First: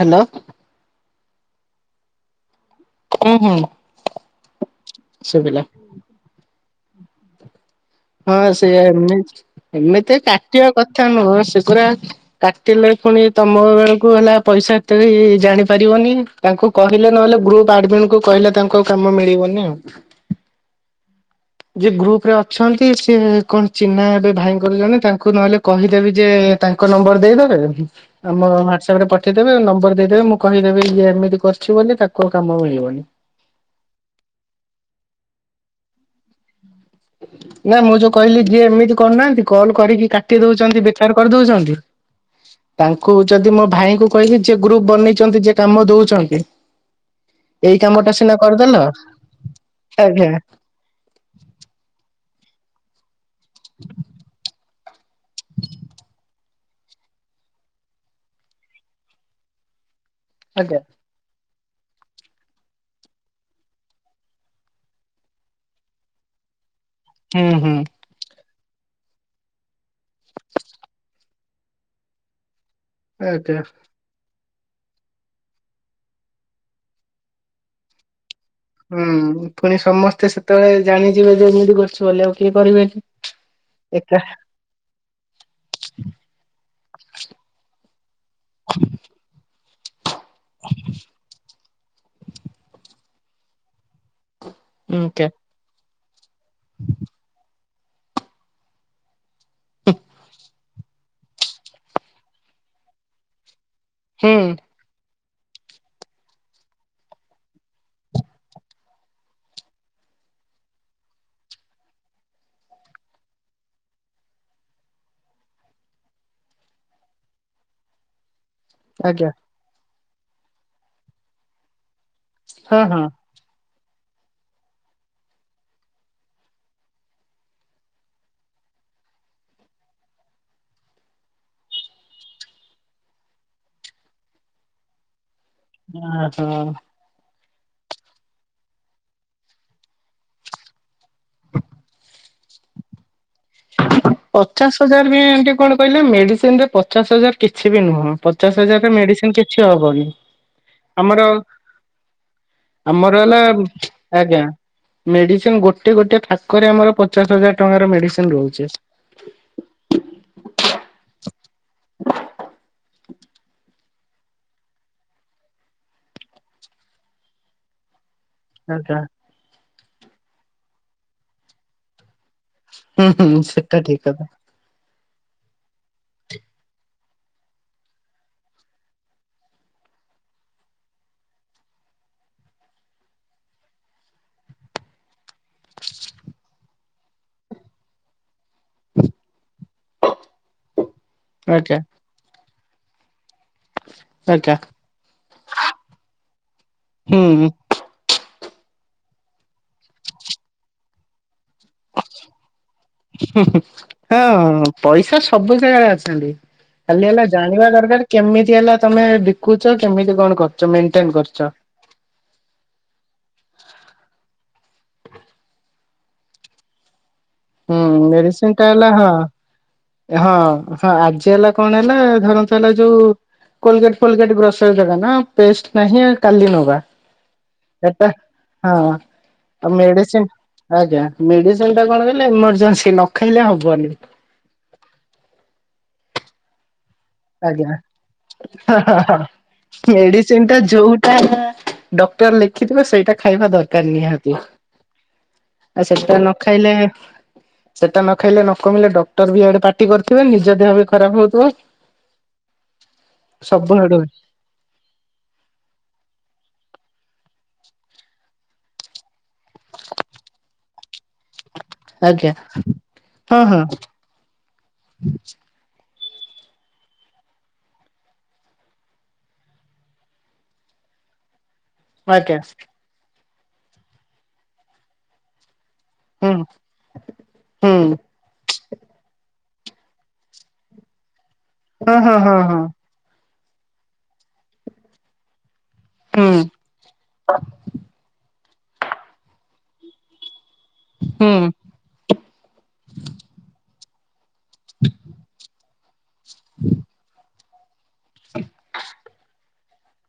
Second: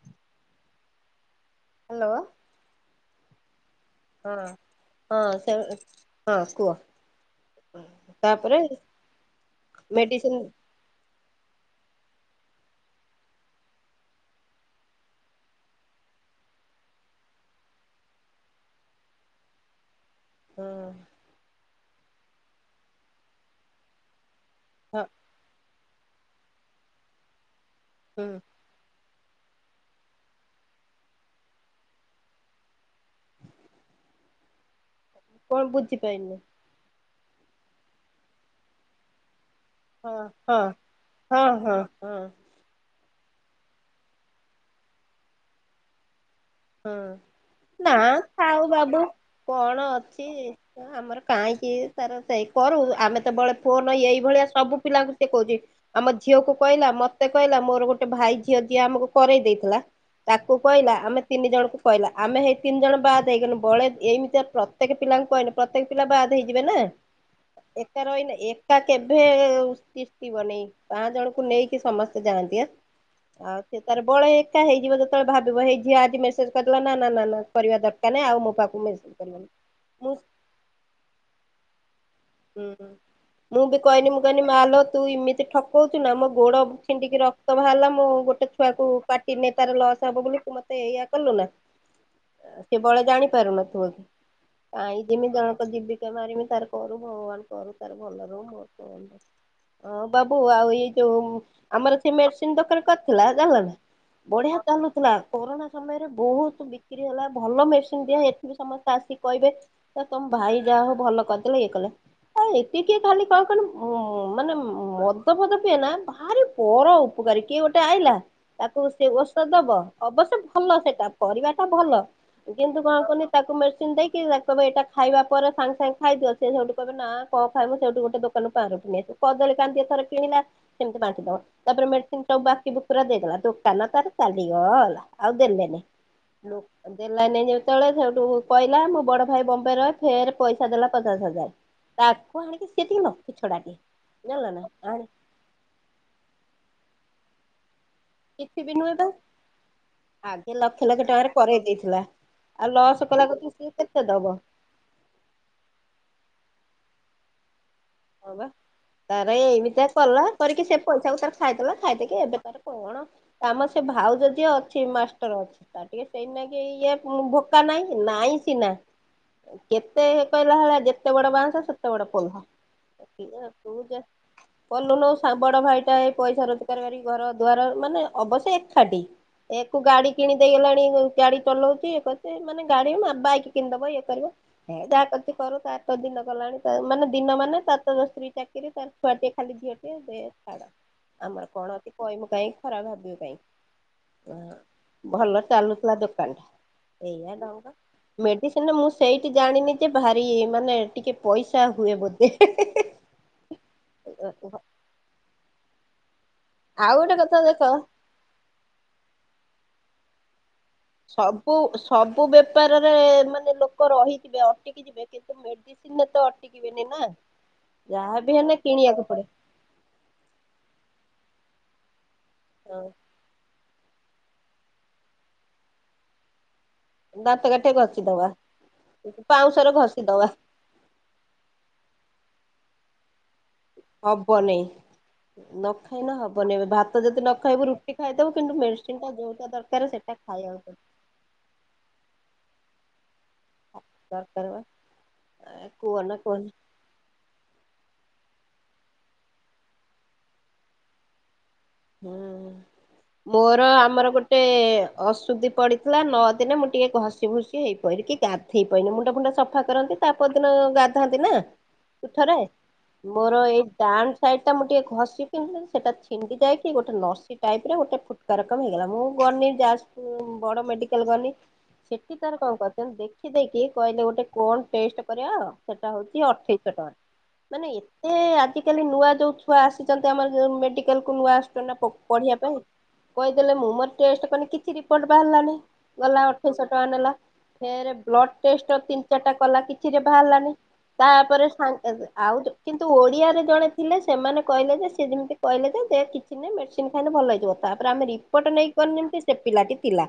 Hello! Hello! ହୁଁ ହୁଁ। ହଁ ହଁ ସେ ହଁ କୁଅ। ହଁ, ସେୟା ଏମି ଏମିତି ମେଡିସିନ କାଟିବା କଥା ନୁହଁ, ସେଗୁରା କାଟିଲେ, ପୁଣି ତମ ବେଳକୁ ହେଲା ପଇସା ଏତେ ଜାଣି ପାରିବନି ତାଙ୍କୁ କହିଲେ ନ ହେଲେ ଗ୍ରୁପ ଆଡ଼ମିନ୍ କୁ କହିଲେ, ତାଙ୍କୁ ଆଉ କାମ ମିଳିବନି ଆଉ। ହଁ। ଯେ ଗ୍ରୁପ ରେ ଅଛନ୍ତି, ସେ କଣ ଚିହ୍ନା ହେବେ ଭାଇଙ୍କର ଜଣେ, ହଁ ତାଙ୍କୁ ନହେଲେ କହିଦେବେ କି ଯେ ତାଙ୍କ ନମ୍ବର ଦେଇଦେବେ। ହୁଁ ଆମ ହ୍ଵାଟ୍ସଆପରେ ପ ପଠେଇ ଦେବେ ନମ୍ବର ଦେଇ ଦେବେ। ମୁଁ କହି ଦେବି ଇଏ ଏମିତି କରିଛି ବୋଲି ତାକୁ କାମ ମିଳି ବନି। [inaudible] କଣ ବୁଝି ପାଇଲିନି। ନା ମୁଁ ଯୋଉ କହିଲି ଯିଏ ଏମିତି କରୁନାହାନ୍ତି। କଲ କରିକି ହଁ କାଟି ହଁ ଦୋଉଚନ୍ତି ବେକାର କରି ହଁ ଦୋଉଚନ୍ତି ହଁ ହଁ ତାଙ୍କ କହୁଚନ୍ତି ମୋ ଭାଇଙ୍କୁ କହିଲି ଯିଏ ଗ୍ରୁପ ବନେଇ ଚନ୍ତି ଯିଏ କାମ ଦୋଉ ଚନ୍ତି ହଁ। ନା ଥାଉ କରିଦେଲ ବାବୁ କଣ ଅଛି ଆଜ୍ଞା ଆମର କାହିଁକି ତାର ସେଇ କରୁ ଆମେ ତ ବଳେ ଫୋନ ଏଇଭଳିଆ ସବୁ ପିଲାଙ୍କୁ ସେ କହୁଛି ଆମ ଝିଅକୁ କହିଲା। ମୋତେ କହିଲା ମୋର ଗୋଟେ ଭାଇ ଝିଅ ଯିଏ ଆମକୁ କରେ ଦେଇଥିଲା ତାକୁ ଆଜ୍ଞା କହିଲା ଆମେ। ତିନି ଜଣଙ୍କୁ କହିଲା ଆମେ ହେଇ ତିନି ଜଣ ବାଦ ହେଇଗନୁ ବଳେ ଏମିତିଆ ପ୍ରତ୍ୟେକ ପିଲାଙ୍କୁ କହିନେ ପ୍ରତ୍ୟେକ ପିଲା ବାଦ ହେ ହେଇଯିବେ ନା ହୁଁ ହୁଁ ଏକା ରହିନେ ଏ ଏକା କେବେ ତିଷ୍ଠିବନି ପାଁ ଜଣଙ୍କୁ ନେଇକି ସମସ୍ତେ ଯାଆନ୍ତି ଆଁ। ଆଉ ଆଜ୍ଞା ସେ ତାର ବଳେ ଏକା ହେଇଯିବ ଯେତେବେଳେ ଭାବିବ ହେଇ ଝିଅ ଆ ମେସେଜ୍ କରିଦେଲା ନା ନା ନା ନା କରିବା ଦରକାର ନାଇଁ ଆଉ ମୋ ପାଖକୁ ହୁଁ ମେସେଜ କରିବନି ଫୁଣି ମୁଁ ସମସ୍ତେ ସେତେବେଳେ ଜାଣି ଯିବେ ଯେ ଏମିତି କରୁଛୁ ବୋଲି ଆଉ। କିଏ ହୁଁ କରିବେନି। ମୁଁ ବି କହିନି ଏକା ମୁଁ କହିନି ମା ଲୋ ତୁ ଇମିତି ଠକୋଉଚୁ ନା ମୋ ଗୋଡ। ଛିଣ୍ଡିକି ରକ୍ତ ବାହାରିଲା ମୁଁ ଗୋଟେ ଛୁଆକୁ କାଟିନି ତାର ଲସ। ତାବ ବୋଲି ତୁ ମତେ ଏଇୟା କଲୁ ନା ଆ ସେ ବଳେ ଜାଣିପାରୁନଥୁବକି। କାଇଁ ଏକା ଜିମି ଜଣକ ଜୀବିକା ମାରିମି ତାର କ ଭଗବାନ କରୁ ତାର ଭଲ ରହୁ ମୋର କଣ ଅଛି ହଁ ବାବୁ ଆଉ ଏଇ। ଜଉ ଆମର ସେ ମେଡିସିନ ଦୋକାନ କରିଥିଲା ଜାଣିଲନା ହୁଁ ବଢିଆ ଚାଲୁଥିଲା। କୋରୋନା ସମୟରେ ବହୁତ ବିକ୍ରି ହେଲା ଭଲ ମେଡିସିନ ଦିଆ ଏଥିରୁ ସମସ୍ତେ ଆସିକି କହିବେ ତ ତମ ଭାଇ ଯାହା ହଉ ଭଲ କରିଦେଲେ ଇଏ କଲେ। ଆ ଏତିକି ଖାଲି କହ କନି ଉଁ ମାନେ ଉଁ ମଦ ଫଦ ପିଏ ନା ଭାରି ପର ଉପକା କରି କିଏ ଗୋଟେ ଆଇଲା ତାକୁ ସେ ଆଜ୍ଞା ଔଷଧ ଦବ ଅବଶ୍ୟ ଭଲ ସେଟା କରିବା ଟା ଭଲ। କିନ୍ତୁ ହଁ ହଁ କଣ କୁହନି ତାକୁ ମେଡିସିନ ଦେଇକି ତାକୁ କହିବ ଏଇଟା ଖାଇବା ପରେ ସାଙ୍ଗେ ସାଙ୍ଗେ ଖାଇଦିଅ। ସେ ସେଉଠୁ କହିବେ ନା କଣ ଖାଇବୁ ସେଉଠୁ ଗୋଟେ ଦୋକାନ ପାଉଁରୁଟି ନେଇ ଆସିବ କଦଳୀ କାନ୍ଦିଏ ଥରେ କିଣିଲା ସେମିତି ବାଣ୍ଟି ଦବ। ତାପରେ ମେଡିସିନ ସବୁ ବାକି ବୁକୁରା ଦେଇଦେଲା ଦୋକାନ ତାର ଚାଲିଗଲା। ଆଉ ଦେଲେନି ହଁ। ଲୋକ ଦେଲାନି ଯେମ ସେତେବେଳେ ସେଉଠୁ କହିଲା ମୋ ବଡ ଭାଇ ବମ୍ବେର ଫେରେ ପଇସା ଦେଲା କ ପଚାଶ ହଜାର ତାକୁ ଆଣିକି ସେ ଟିକେ ଲକ୍ଷ୍ମୀ ଛଡା ଟେ। ପଚାଶ ହଜାର ବି ଏମିତି କଣ କହିଲେ ମେଡିସିନ ରେ ପଚାଶ ହଜାର କିଛି ବି ନୁହଁ। ହଁ କିଛି ପଚାଶ ବି ହଜାରରେ ନୁହେଁ ବା ମେଡିସିନ କିଛି ହବନି ଆଗେ ଲକ୍ଷ ଲକ୍ଷ ଆମର। ଟଙ୍କାରେ କରେଇ ଦେଇଥିଲା ଆଉ ଲସ୍ ଆମର କଲା ହେଲା କତିକି ସିଏ କେତେ ଦବ ଆଜ୍ଞା ମେଡିସିନ ଗୋଟେ ଗୋଟେ ଫା କରେ ଆମର ପଚାଶ ହଜାର ଟଙ୍କାର ହଁ ମେଡିସିନ ବା। ରହୁଛି। ତାର ଏଇମିତିଆ କଲା କରିକି ସେ ପଇସାକୁ ତାର ଖାଇଦେଲା ଖାଇଦେଇକି ଏବେ ତାର କଣ ଆମ ସେ ଭା ଆଉ ତ ଯିଏ ଅଛି ମାଷ୍ଟର ଅଛି ତାର ଟିକେ ସେଇଥି ନାଈକିି ଇଏ ଉଁ ଭୋକା ନାଇଁ ନାଇଁ। ସିନା ଆଜ୍ଞା କେତେ କହିଲା ହେଲା ଯେତେ ବଡ ବାଂସ ସେତେ ବଡ ପୋଲଃ। ହୁଁ କି ହୁଁ ଜାଣେ ତୁ ସେଟା ଯେ ଠିକ କଥା କଲୁନୁ। ବଡ ଭାଇ ଟା ଏଇ ପଇସା ରୋଜଗାର କରିକୁ ଘର ଦ୍ୱାର ମାନେ ଅବଶ୍ୟ ଏକାଠି। ଏକୁ ଗାଡି କିଣିଦେଇଗଲାଣି ଗାଡି ଚଲଉଛି ଇଏ କରୁଛି ମାନେ ଗାଡି ମା ବାଇକି କିଣିଦବ ଇଏ କରିବ। ଏ ଯାହା କରୁଚି କରୁ ତାର ତ ଦିନ ଗଲାଣି ତା ମାନେ ଦିନ ମାନେ ତା ତାର ସ୍ତ୍ରୀ ଚାକିରି ତାର ଛୁଆଟିଏ ଖାଲି ଝିଅ ଟିଏ, ସେ ଛାଡ ଆମର କଣ ଆଜ୍ଞା ଅଛି କହିମୁ କାହିଁ। ଖରାପ ଭାବିବ କାଇଁ। ଆଜ୍ଞା ହଁ ଭଲ ଚାଲୁଥିଲା ଦୋକାନ ଟା ଏଇଆ ହୁଁ। ଢଙ୍ଗ ମେ କି ସିନା ମୁଁ ସେଇଠି ଜାଣିନି ଯେ ଭାରି ମାନେ ଟିକେ ପଇସା ହୁଏ ବୋଧେ ହେ ହେ। ହୁଁ ହୁଁ ହଁ ପଇସା ସବୁ ଜାଗା ରେ ଅଛନ୍ତି। ଆଉ ଖାଲି ଗୋଟେ ହେଲା କଥା ଜାଣିବା ଦେଖ ଦରକାର କେମିତି ହେଲା ତମେ ବିକୁଚ କେମିତି କଣ କର ସବୁ ସବୁ ବେପାରରେ ମାନେ ଲୋକ ରହିଥିବେ। ଅଟକିଯିବେ କିନ୍ତୁ ମେଡିସିନ ରେ ତ ଅଟିକିବେନି ନା। ହୁଁ ଯାହାବି ମେଡିସିନ ହେଲେ ଟା ହେଲା କିଣିବାକୁ ପଡେ ହଁ ହଁ ହଁ ଆଜି ହେଲା କଣ ହେଲା ଧର ତ ହେଲା ହଁ ଯୋଉ କୋଲଗେଟ ଫଲଗେଟ ବ୍ରସର ଦୁକାନ ନା ପେଷ୍ଟ ନାହିଁ କାଲି ନବା। ଦନ୍ତ କାଠି ଘଷି ଏଟା ଦବା ହଁ ଆଉ ପାଉଁଶରେ ଘଷି ମେଡିସିନ ଦବା। ଆଜ୍ଞା ମେଡିସିନ ଟା କଣ କଲେ ଏଇମର୍ଜେନ୍ସି ନ ଖାଇଲେ ହବ ହବ ନାଇ ନ ଖାଇ ନ ହବନାଇ ଭାତ ତ ଯଦି ନ ଖାଇବୁ ଆଜ୍ଞା ରୁଟି ଖାଇଦବୁ କିନ୍ତୁ ମେଡିସିନ ଟା ଯୋଉଟା ଦରକାର ସେଇଟା ମେଡିସିନ ଟା ଖାଇବାକୁ ଯୋଉଟା ଡକ୍ଟର ଲେଖିିବେ ସେଇଟା ଖାଇବା ଦରକାର ନି ନିହାତି। ଦରକାର ବା ଆଉ ସେଟଟା କୁହନା ନ କୁହନା ଖାଇଲେ ଖତା ନ ଖାଇଲେ ନ କମିଲେ ଡକ୍ଟର ବି ଆଡେ ପାଟି କରିଥିବେ ନିଜ ଦେହ ବି ଖରାପ ହଉଥିବ। ହଁ। ମୋର ସବୁ ଆଡୁ ଆମର ଗୋଟେ ଅସୁଧି ପଡିଥିଲା ନଅ ଦିନେ ମୁଁ ଟିକେ ଘସିି ଖୁସି ଭୁସି ହେଇପାଇଲି କି ଗାଧ ହେଇ ପାରନି ମୁଣ୍ଡ ଫୁଣ୍ଡା ସଫା କରନ୍ତି ତା ପରଦିନ ଗାଧାନ୍ତି ନା। ଆଜ୍ଞା ଥରେ ମୋର ହଁ ହଁ ଏଇ ଡାଣ ସାଇଡ ଟା ମୁଁ ଟିକେ ଘଷି ପିନ୍ଧି ସେଟା ଛିଣ୍ଡି ଯାଇି ଗୋଟେ ନର୍ସି ଟାଇପରେ ଗୋଟେ ଫୁଟ କାରକମ ହେଇଗଲା ମୁଁ ଗନି ଯାଜପୁର ବଡ ମେଡିକାଲ ଗନି। ସେଠି ତାର ଆଜ୍ଞା କଣ କୁ ଦେଖିଦେଇକି କହିଲେ ଗୋଟେ କଣ ଟେଷ୍ଟ କରିବା ସେଟା ହଉଛି ହୁଁ ଅଠେଇଶହ ଟଙ୍କା ମାନେ ହୁଁ ଏତେ ଆଜିକାଲି ନୂଆ ଯୋ ଛୁଆ ଆସିଛନ୍ତି ଆମରଉ ମେଡିକାଲକୁୁ ନୂଆ ଆସ ହୁଁ ହୁଁ ହୁଁ ହଁ। କହିଦେଲେ ମୁଁ ମୋର ଟେଷ୍ଟ କନ କିଛି ରିପୋର୍ଟ ବାହାରିଲାନି। ଗଲା ହୁଁ ଅଠେଇଶ ଟଙ୍କା ନେଲା ଫେରେ ବ୍ଲଡ ଟେଷ୍ଟ ତିନି ଚାରିଟା କଲା କିଛିରେ ବାହାରିଲାନି। ହୁଁ ତାପରେ ସା ଆଉ କିନ୍ତୁ ଓଡିଆରେ ଜଣେ ଥିଲେ ସେମାନେ କହିଲେ ଯେ ସେଏ ଯେମିତି କହେ ଯେ କିଛି ନାଁ ମେଡିସିନ ଖାଇଲେ ଭଲ ହେଇଯିବ। ତାପରେ ଆମେ ରିପୋର୍ଟ ନେଇକ କରିମତି ସେ ପିଲାଟି ଥିଲା,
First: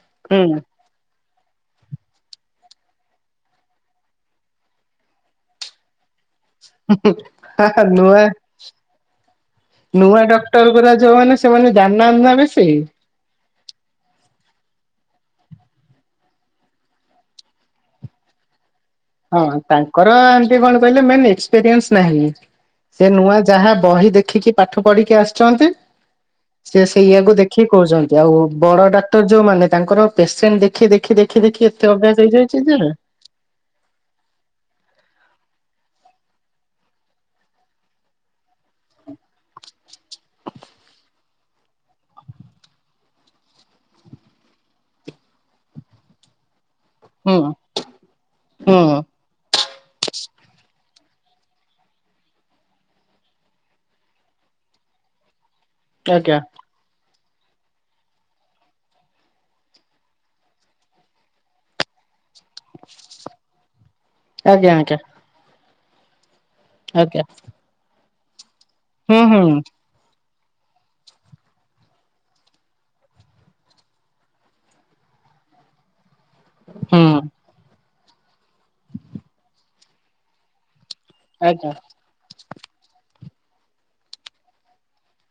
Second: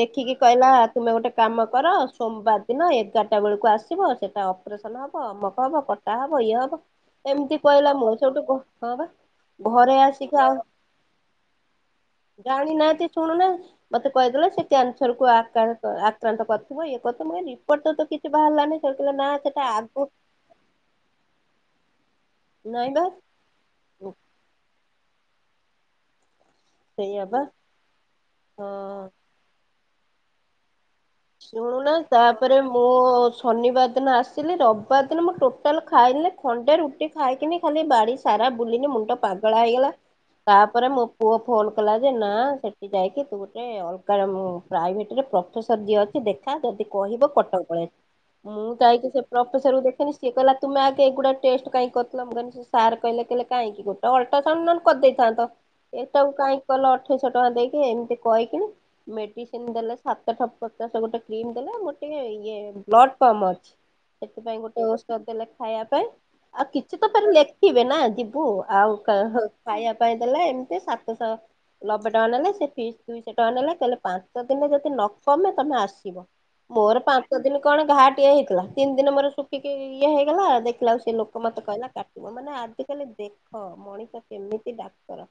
ଦେଖିକି ହୁଁ କହିଲା ତୁମେଗୋଟେ କାମକର ସୋମବାର ଦିନ ଏଗାରଟା ବେଳକୁ ଆସିବ, ସେଇଟା ଅପରେସନ୍ ହେବ ଅମକହେବ କଟାହେବ ଭଇହବ ଏମିତି କହିଲା ମୁଁର ନୂଆ ସୋଠୁ ହଁ ବା ଘରେଆସିକି ଟର ଯୋଉ ମାନ ସେମାନେ ଜାନାହାନ୍ତି ନା ବେଶୀ ଜାଣିନାହାନ୍ତି ମତେ କହିଦେଲେ ସେ କ୍ୟାନସରକୁ ଆକ୍ରାନ୍ତ ଆକ୍ରାନ୍ତ କରିଥିବ ଇଏକରିଥିବ, ମୁଁ କହିଲି ରିପୋର୍ଟ ତ ତ କିଛି ବାହାରିଲାନି ସେ କହିଲା ନା ହଁ ସେଟା ଆଗ ତାଙ୍କର ଏମତି କଣ କହିଲେ ମେନ୍ ଏକ୍ସପିରିଏସ ନାହିଁ। ନାଇଁ ବା ସେ ନୂଆ ଯାହା ବହି ଦେଖିକି ପାଠ ପଢିକି ଆସିଛନ୍ତି। ସେ ସେଇଆ ସେଇୟଆକୁ ବା ଦେଖିକି କହୁଛନ୍ତି ଆଉ ହଁ। ବଡଡାକ୍ତର ଯୋଉମାନେ ତାଙ୍କର ପେସେଣ୍ଟ ଦେଖ ଶୁଣୁନା ତାପରେ ଯେ ମୁଁ ଶନିବାର ଦିନ ଆସିଲି ରବିବାର ଦିନ ମୁଁ ଟୋଟାଲ ଖାଇିନି, ଖଣ୍ଡେ ରୁଟି ଖାଇକିନି ଖାଲି ବାଡ଼ିସାରା ବୁଲିନି ମୁଣ୍ଡ ପାଗଳା ହେଇଗଲା। ତାପରେ ମୋପୁଅ ଫୋନ କଲାଯେ ନା ସେଠି ଯାଇକି ତୁଗୋଟେ ଅଲଗା ରେ ପ୍ରଫେସର ଯିଏ ଅଛି ଦେଖା, ଯଦି କହିବ ହୁଁ କଟକଳେ, ମୁଁ ହୁଁ ଯାଇକି ସେ ପ୍ରଫେସରକୁ ଦେଖେନି ସିଏ କିଲ ତମେଗ କେଗୁଡା ଟେଷ୍ଟ କାଇଁ କରୁଥିଲ, ସାର୍ କହିଲେ କିଲେ କାହିଁକି ଗୋଟେ ଅଲଟ୍ରାସାଉଣ୍ଡ ନ କରିଦେଇଥାନ୍ତ। ଏଟାକୁ ଆଜ୍ଞା କାହିଁକିକଲ ଅଠେଇଶହଟଙ୍କା ଦେଇକି ଏମିତି କହିକିନି ମେଡିସିନ ଦେଲେ ସାତ [inaudible] ଗୋଟେ କ୍ରିମଦେଲେ ଗୋଟେ ଟିକେ ଇଏ ବ୍ଲଡ୍ କମ୍, ସେଥିପାଇଁ ଆଜ୍ଞା ଗୋଟେ ଆଜ୍ଞା ଔଷଧଦେଲେ ଖାଇବାପାଇଁ। ଆଉ କିଛିତ ଆଜ୍ଞା ପରେ ଲେଖିବେ ନା, ଯିବୁ ଆଉ ହୁଁ ହୁଁ ଖାଇବାପାଇଁ ଦେଲା ଏମିତି ସାତଶହ ନବେଟଙ୍କା ନେଲେ, ସେ ଫିସ୍ ଦୁଇଶହଟଙ୍କା ନେଲେ, କହିଲେ ପାଞ୍ଚଦିନ ଯଦି ନ ତମେତମେ ଆସିବ, ମୋର ହୁଁ ପାଞ୍ଚଦିନ କଣା ହେଇଥିଲା ତିନିଦିନ ମୋର ଶୁଖିକି ଇଏ ହେଇଗଲା ଦେଖିଲା ସେ ଲୋକ ମତେ ଆଜ୍ଞା କହିଲା କାଟିବ ମାନେ ଆକାଲି ଦେଖ, ମଣିଷ କେମିତି ଡାକ୍ତର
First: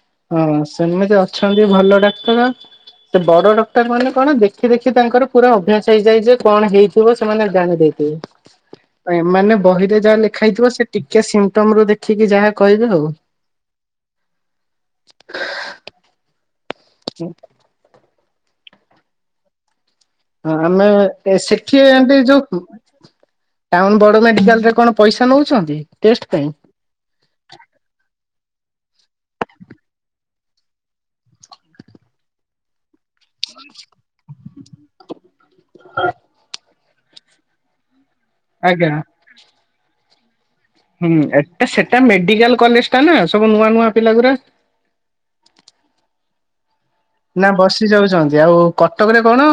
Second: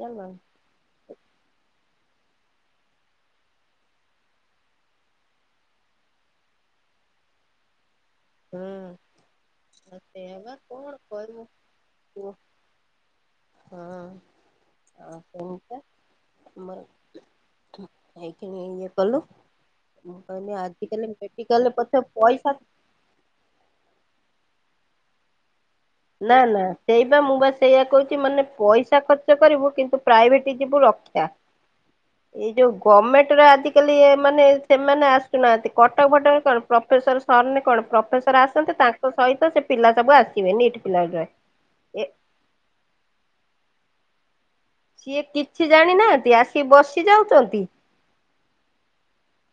ଜାଣିଲ। ହଁ, ସେମିତି ଅଛନ୍ତି ଭଲ ଡାକ୍ତର। ସେ ବଡ ଡକ୍ଟର ମାନେ କଣ ଦେଖିଦେଖି ତାଙ୍କର ପୁରା ଅଭ୍ୟାସ ହେଇଯାଇ ଯେ କଣହେଇଥିବ ସେମାନେ ହୁଁ ଜାଣିଦେଇ [inaudible] ମାନେ ବହିରେ ଯାହା ସେଇଆ ବା ଲେଖାହେଇଥିବ ସେ କଣ ଟିକେ କହିବୁ ସିମ୍ଟମରୁ ଦେଖିକି କୁହ। ଯାହା କହିବେ ଆଉ। [inaudible] [inaudible] ଆସନ୍ତା ଆମର ହେଇକିଣି ଇଏ କଲୁ। ମ କହିଲି ଆମେ ଆଜିକାଲି ସେଠି ମେଟିକଲ ପଛେ ଏମତି ଯୋଉ ପଇସା ଟାଉନ ବଡମେଡିକାଲରେ କଣ ପଇସା ନଉଛନ୍ତି। ଟେଷ୍ଟ ନା ପାଇଁ? ନା ସେଇବା ମୁଁବା ସେଇଆ କହୁଛି ମାନେ ପଇସା ଖର୍ଚ୍ଚ କରିବୁ କିନ୍ତୁ ପ୍ରାଇଭେଟି ଯିବୁ ରକ୍ଷା ଏଇଯୋଉ ଗମେଣ୍ଟର ଆଜିକାଲିଏ ମାନେ ସେମାନେ ଆସୁନାହାନ୍ତି କଟକଫଟକ କଣ। ପ୍ରଫେସର ସର ନ କଣ ପ୍ରଫେସର ଆସନ୍ତି ଆଜ୍ଞା ତାଙ୍କ ସହିତ ସେ ପିଲା ସବୁ ଆସିବେନି। ହୁଁ ଏଟା ସେଟା ମେଡିକାଲ କଲେଜ ଟା ନା ସବୁ ନୂଆନୂଆ ପିଲାଗୁରା। ସିଏ କିଛି ଜାଣିନାହାନ୍ତି ଆସିକି ବସି ନା ଯାଉଛନ୍ତି ବସି ଯାଉଛନ୍ତି ଆଉ କଟକରେ କଣ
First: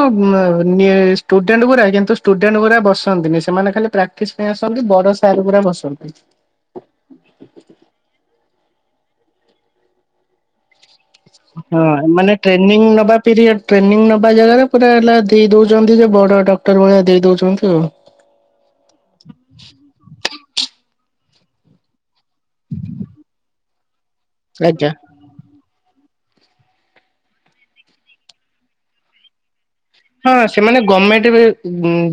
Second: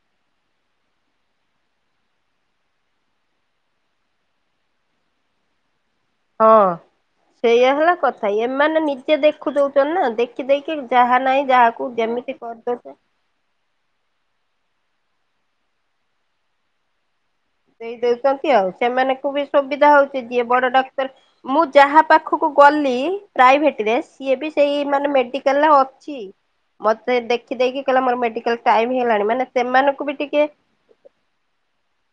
ଷ୍ଟୁଡେଣ୍ଟ ଗୁରା କିନ୍ତୁ ଷ୍ଟୁଡେଣ୍ଟ ଗୁରା ବସନ୍ତିନି ସେମାନେ ଖାଲି ପ୍ରାକ୍ଟିସ୍ ପାଇଁ ଆସନ୍ତି ବର ସାର ପୁରା ବସନ୍ତୁ। ହଁ ସେଇଆ ହେଲା କଥା ଏମାନେ ନିଜେ ଦେଖୁ ଦଉଛନ୍ତିନା ଦେଖିଦକି? ହଁ ମାନେ ଟ୍ରେନିଂ ନବା ପିରିୟଡ ଟ୍ରେନିଂ ନବା ଜାଗାରେ ପୁରା ହେଲା ଦେଇଦଉଛନ୍ତି ଯେ ବଡଡକ୍ଟର ଭଳିଆ ଦେଇଦଉଛନ୍ତି। ଦେଇଦଉଛନ୍ତି ଆଉ ସେମାନଙ୍କୁ ବି ସୁବିଧାହଉଛି ଯିଏ ବଡଡାକ୍ତର ମୁଁ ଯାହା ପାଖକୁ ଗଲି ପ୍ରାଇଭେଟିରେ ସିଏବି ସେଇ ଆଜ୍ଞା। ମାନେ ମେଡିକାଲରେ ଅଛି। ମତେ ଦେଖିଦେଇକି କହିଲା ମୋର ମେଡିକାଲ ଟାଇ ହେଲାଣି ମାନେ ସେମାନଙ୍କୁ ବି ହଁ ଟିକେ ସେମାନେ ଗଭଣମେଣ୍ଟ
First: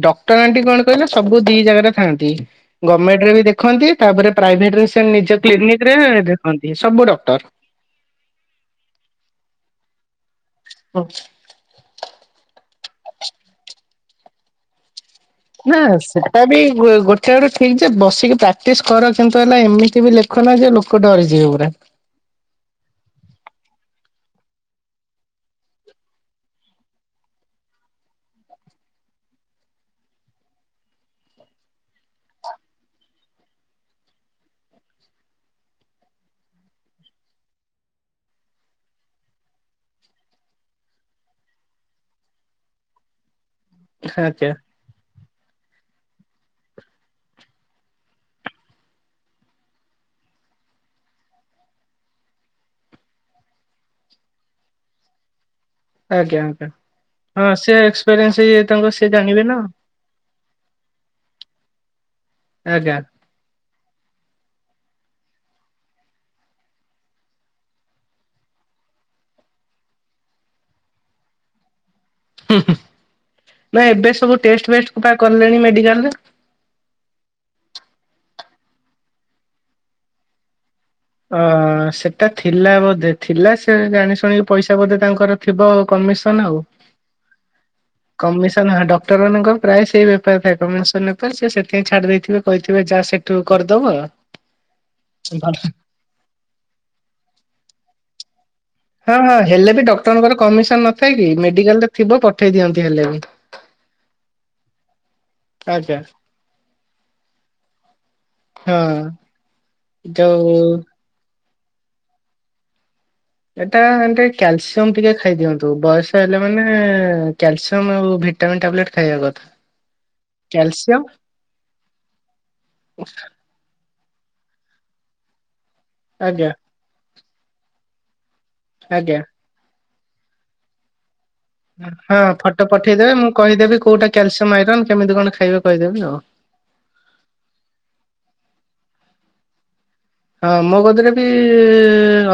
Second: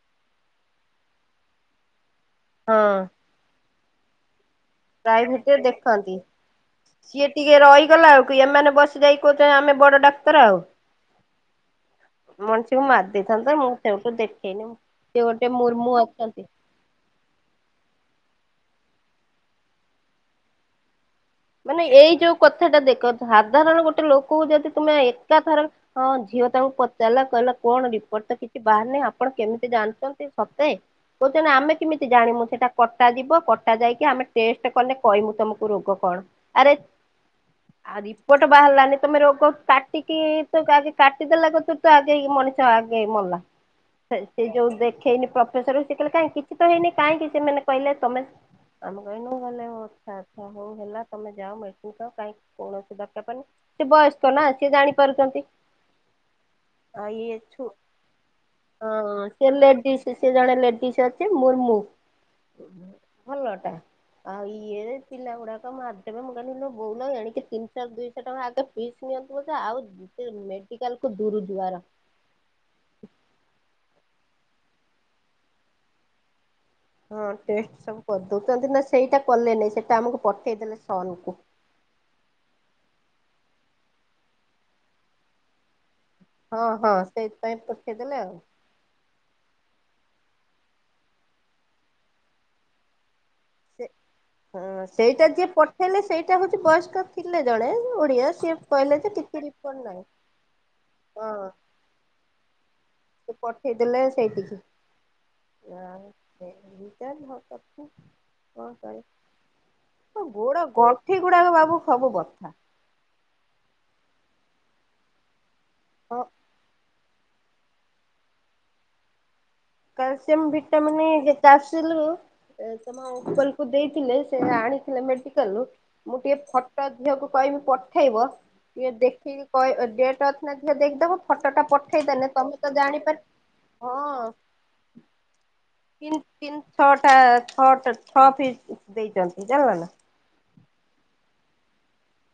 ଡକ୍ଟର ଆଣ୍ଟି କଣ କହିଲେ ସବୁ ଦି ଜାଗାରେ ଗମେଣ୍ଟ ବି ଦେଖନ୍ତି ତାପରେ ପ୍ରାଇଭେଟରେ ସେ ପ୍ରାଇ ନିଜ ଭେତିରେ କ୍ଲିନିକ ରେ ଦେଖନ୍ତି ଦେଖନ୍ତି ସବୁ ସିଏ ଡକ୍ଟର। ଟିକେ ରହିଗଲା ବେଳକୁ ଆଉ ଏମାନେ ବସି ଯାଇକି ତ ଆମେ ବଡ ତର ଆଉ ମଣିଷୀକୁ ମାରି ଦେଇେଇଥାନ୍ତତା ମୁଁ ସେଠୁ ଦେଖେଇନି। ସେ ଗୋଟେ ନା ମୁର୍ମୁ ଅଛନ୍ତି ସେଟା ବି ଗୋଟେଆଡ କୁ ଠିକ ଯେ ବସିକି ପ୍ରାକ୍ଟିସ୍ କର କିନ୍ତୁ ହେଲା ଏମିତି ବି ଲେଖ ନାହି ଯେ ଲୋକ ଡରି ମାନେ ଏଇ ଯୋଉ କଥାଟା ଦେଖ ସାଧାରଣ ଗୋଟେ ଲୋକ। କୁ ଯଦି ତୁମେ ଏକାଥର ହ ଝିଅ ତାଙ୍କୁ ପଚାରିଲା କହିଲା କଣ ରିପୋର୍ଟ ତ କିଛି ବାହାର ନାିଁ ଆପଣ କେମିତି ଜାଣିଛନ୍ତି ସତେ କହୁଛନ୍ତି ଆମେ କେମିତି ଜାଣମୁ ସେଟା କଟା ଯିବ କଟା ଯାଇକି ଆମେ ଟେଷ୍ଟ କଲେ କହମୁ ତମକୁ ରୋଗ କଣ। ଆରେ ଆଉ ଦିପଟ ବାହାରିଲାନି ତମେ ରୋଗ କାଟିକି ତୁ ଆଗେ କାଟିଦେଲା କୁ ତୁ ଆଗେ ମଣିଷ ଆଗେ ମଲା ସେ ଆଜ୍ଞା ଯୋଉ ଦେଖେଇନି ପ୍ରଫେସରକୁ। ସେ କିଲେ କାହିଁ କିଛି ତ ହେଇନି କାହିଁକି ସେମାନେ କହିଲେ ତମେ ଆମେ କହନୁ ଗଲେଉ ଅଚ୍ଛା ଆଚଛା ହଉ ହେଲା। ତମେ ଯାଅ ମେଡିସିନ ଖ କାଇଁ କୌଣସି ଦରକାରନି ସେ ବୟସ୍କ ନା ସି ଜାଣି ପାରୁଛନ୍ତି। ଆଜ୍ଞା ଆଞା। ଆଉ ଇଏଛୁ ହଁ ଜାଣିବେ ସେ ନା ଲେଡି ସେ ଜଣେ ଲେଡିସ୍ ଅଛି ମୁର୍ମୁ। ଆଜ୍ଞା। ଭଲ ଟା ଆଉ ଇଏ ପିଲା ଗୁଡାକ ମାର ଶେଇପା ମୁଁ କହିଲି ଇଲୋ ବୋଉଲୋ ଏଣିକି ତିନିଶ ଦୁଇଶହ ଟଙ୍କା ଆଗେ ଫିସ୍ ନିଅନ୍ତୁ ବୋଧେ ଆଉ କେତେକ ମେଡିକାଲ କୁ ଅ ଦୂରୁ ଦ୍ୱର ନା ଏବେ ସବୁ ଟେଷ୍ଟ ଫେଷ୍ଟ କଲେଣି ମେଡିକାଲରେ। ହଁ ଟଷ୍ଟ ସବୁ କରିଦଉଛନ୍ତି ନା ସେଇଟା କଲେନାଇଁ ସେଇଟା ଆମକୁ ପଠେଇଦେଲେ। ସନ କୁ। ଅ ସେଟା ଥିଲା ବୋଧେ ଥିଲା ସେ ଯାଣି ଶୁଣିକି ପଇସା ବୋଧେ ତାଙ୍କର ଥିବ କମିଶନ ଆଉ। ହଁ ହଁ ସେଇଥିପାଇଁ ପଠେଇଦେଲେ ଆଉ। ଟରମାନଙ୍କ ପ୍ରାୟ ସେଇ ବେପାର ଥାଏ କମଣେଶ ନେପାର ସେଥିଇଁ ଛାଡ଼ି ଦେଇଥିବେ କହିିବେ ଯା ସେ ସେ ହଁ ସେଇଟା ଯିଏ ଭଲ ପଠେଇଲା ସି ସେଇଟା ହଉଛି ବୟସ୍କପ ଥିଲେ ଜଣେ ଓଡିଆ ସିଏ କହିଲେ ଯେ ହଁ ହଁ କିଛି ହେଲେ ରିପୋର୍ଟ ବି ନାହିଁ ଡକ୍ଟରଙ୍କର କମିଶନ ନ ଥାଏ କି ହଁ ମେଡିକାଲ ରେ ଥିବ ପଠେଇ ଦିଅନ୍ତି। ହେଲେ ବି। ସେ ପଠେଇଦେଲେ ସେଇଠିକି। ଆଜ୍ଞା ଆଟ ହ ତ କଣ ହଁ [unintelligible] ଯୋଉ ଗୋଡ ଗଣ୍ଠି ଗୁଡାକ ବାବୁ ସବୁ ବଥା। ଏଟା ଏ କ୍ୟାଲସିୟମ ଟିକେ ଖାଇଦିଅନ୍ତୁ ବୟସ ହଁ ହେଲେ ମାନେ କ୍ୟାଲସିୟମ୍ ଆଉ ଭିଟାମିନ୍ ଟାବଲେଟ୍ ଖାଇବା କଥା। କଲସିୟମ ଭିଟମିନଟା କ୍ୟାଲସିୟମ ମାନେ ଯେତେ ଆସିଲୁ ତମ ଅଙ୍କଲକୁ ଦେଇ ଥିଲେ ସେ ଆଣିଥିଲେ ମେଡିକାଲୁ ମୁଁ ଟିକେ ଆଜ୍ଞା ଫଟୋ ଦେହକୁ କହିବି ପଠେଇବ। ଟିକେ ଆଜ୍ଞା ଦେଖିକି କହିବ ଅଥ ନା ଯେ ଦେଖିଦବ। ଫଟୋଟା ହଁ ପଠେଇଦେଲେ ତମେ ଫଟୋ ପଠେଇଦେବେ ମୁଁ କହିଦେବି କୋଉଟା କ୍ୟାଲସିୟମ ଆଇରନ୍ କେମିତି କଣ ଖାଇବେ କହିଦେବି ଆଉ। ତିନ ଛୋଟା ଛଟ ଛଅ ପିସ୍। ଦେଇଛନ୍ତି ଜାଣିଲ ନା? ହଁ ମୋ କତିରେ ବି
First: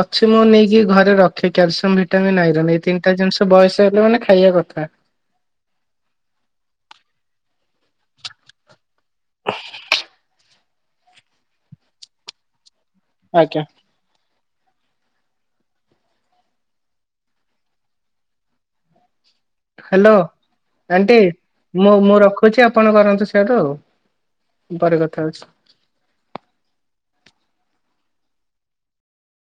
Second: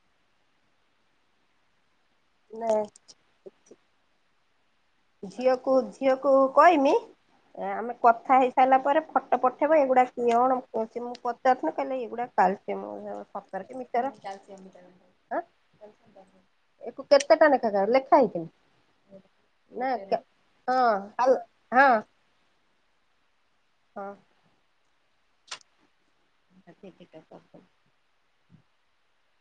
ଅଛି ମୁଁ ନେଇକି ଘରେ ରଖେ କ୍ୟାଲସିୟମ ଭି ଏଇଟା ନାଇଁ ଏଇ ତିନିଟା ଜିନିଷ ବୟସ ହେଲେ ମାନେ ଖାଇବା କଥା। ଝିଅକୁ ଝିଅକୁ କହିମି ଆମେ କଥା ହେଇ ସାରିଲା ପରେ ଫଟୋ ପଠେଇବ ଏଇଗୁଡା କଣ ମୁଁ ପଚାରୁଥନ କାେ ଏଗୁଡା ଆଜ୍ଞା। [unintelligible] ଏକୁ କେତେ ଟା ଲେଖା କ ଲେଖା ହେଇଛି? ହାଲୋ ଆଣ୍ଟି ହଁ ମୁଁ ମୁଁ ରଖୁଛି ଆପଣ କରନ୍ତୁ ସେଆଡୁ? ହଁ। ପରେ କଥାହଉଛି। ତିକଟା କଖ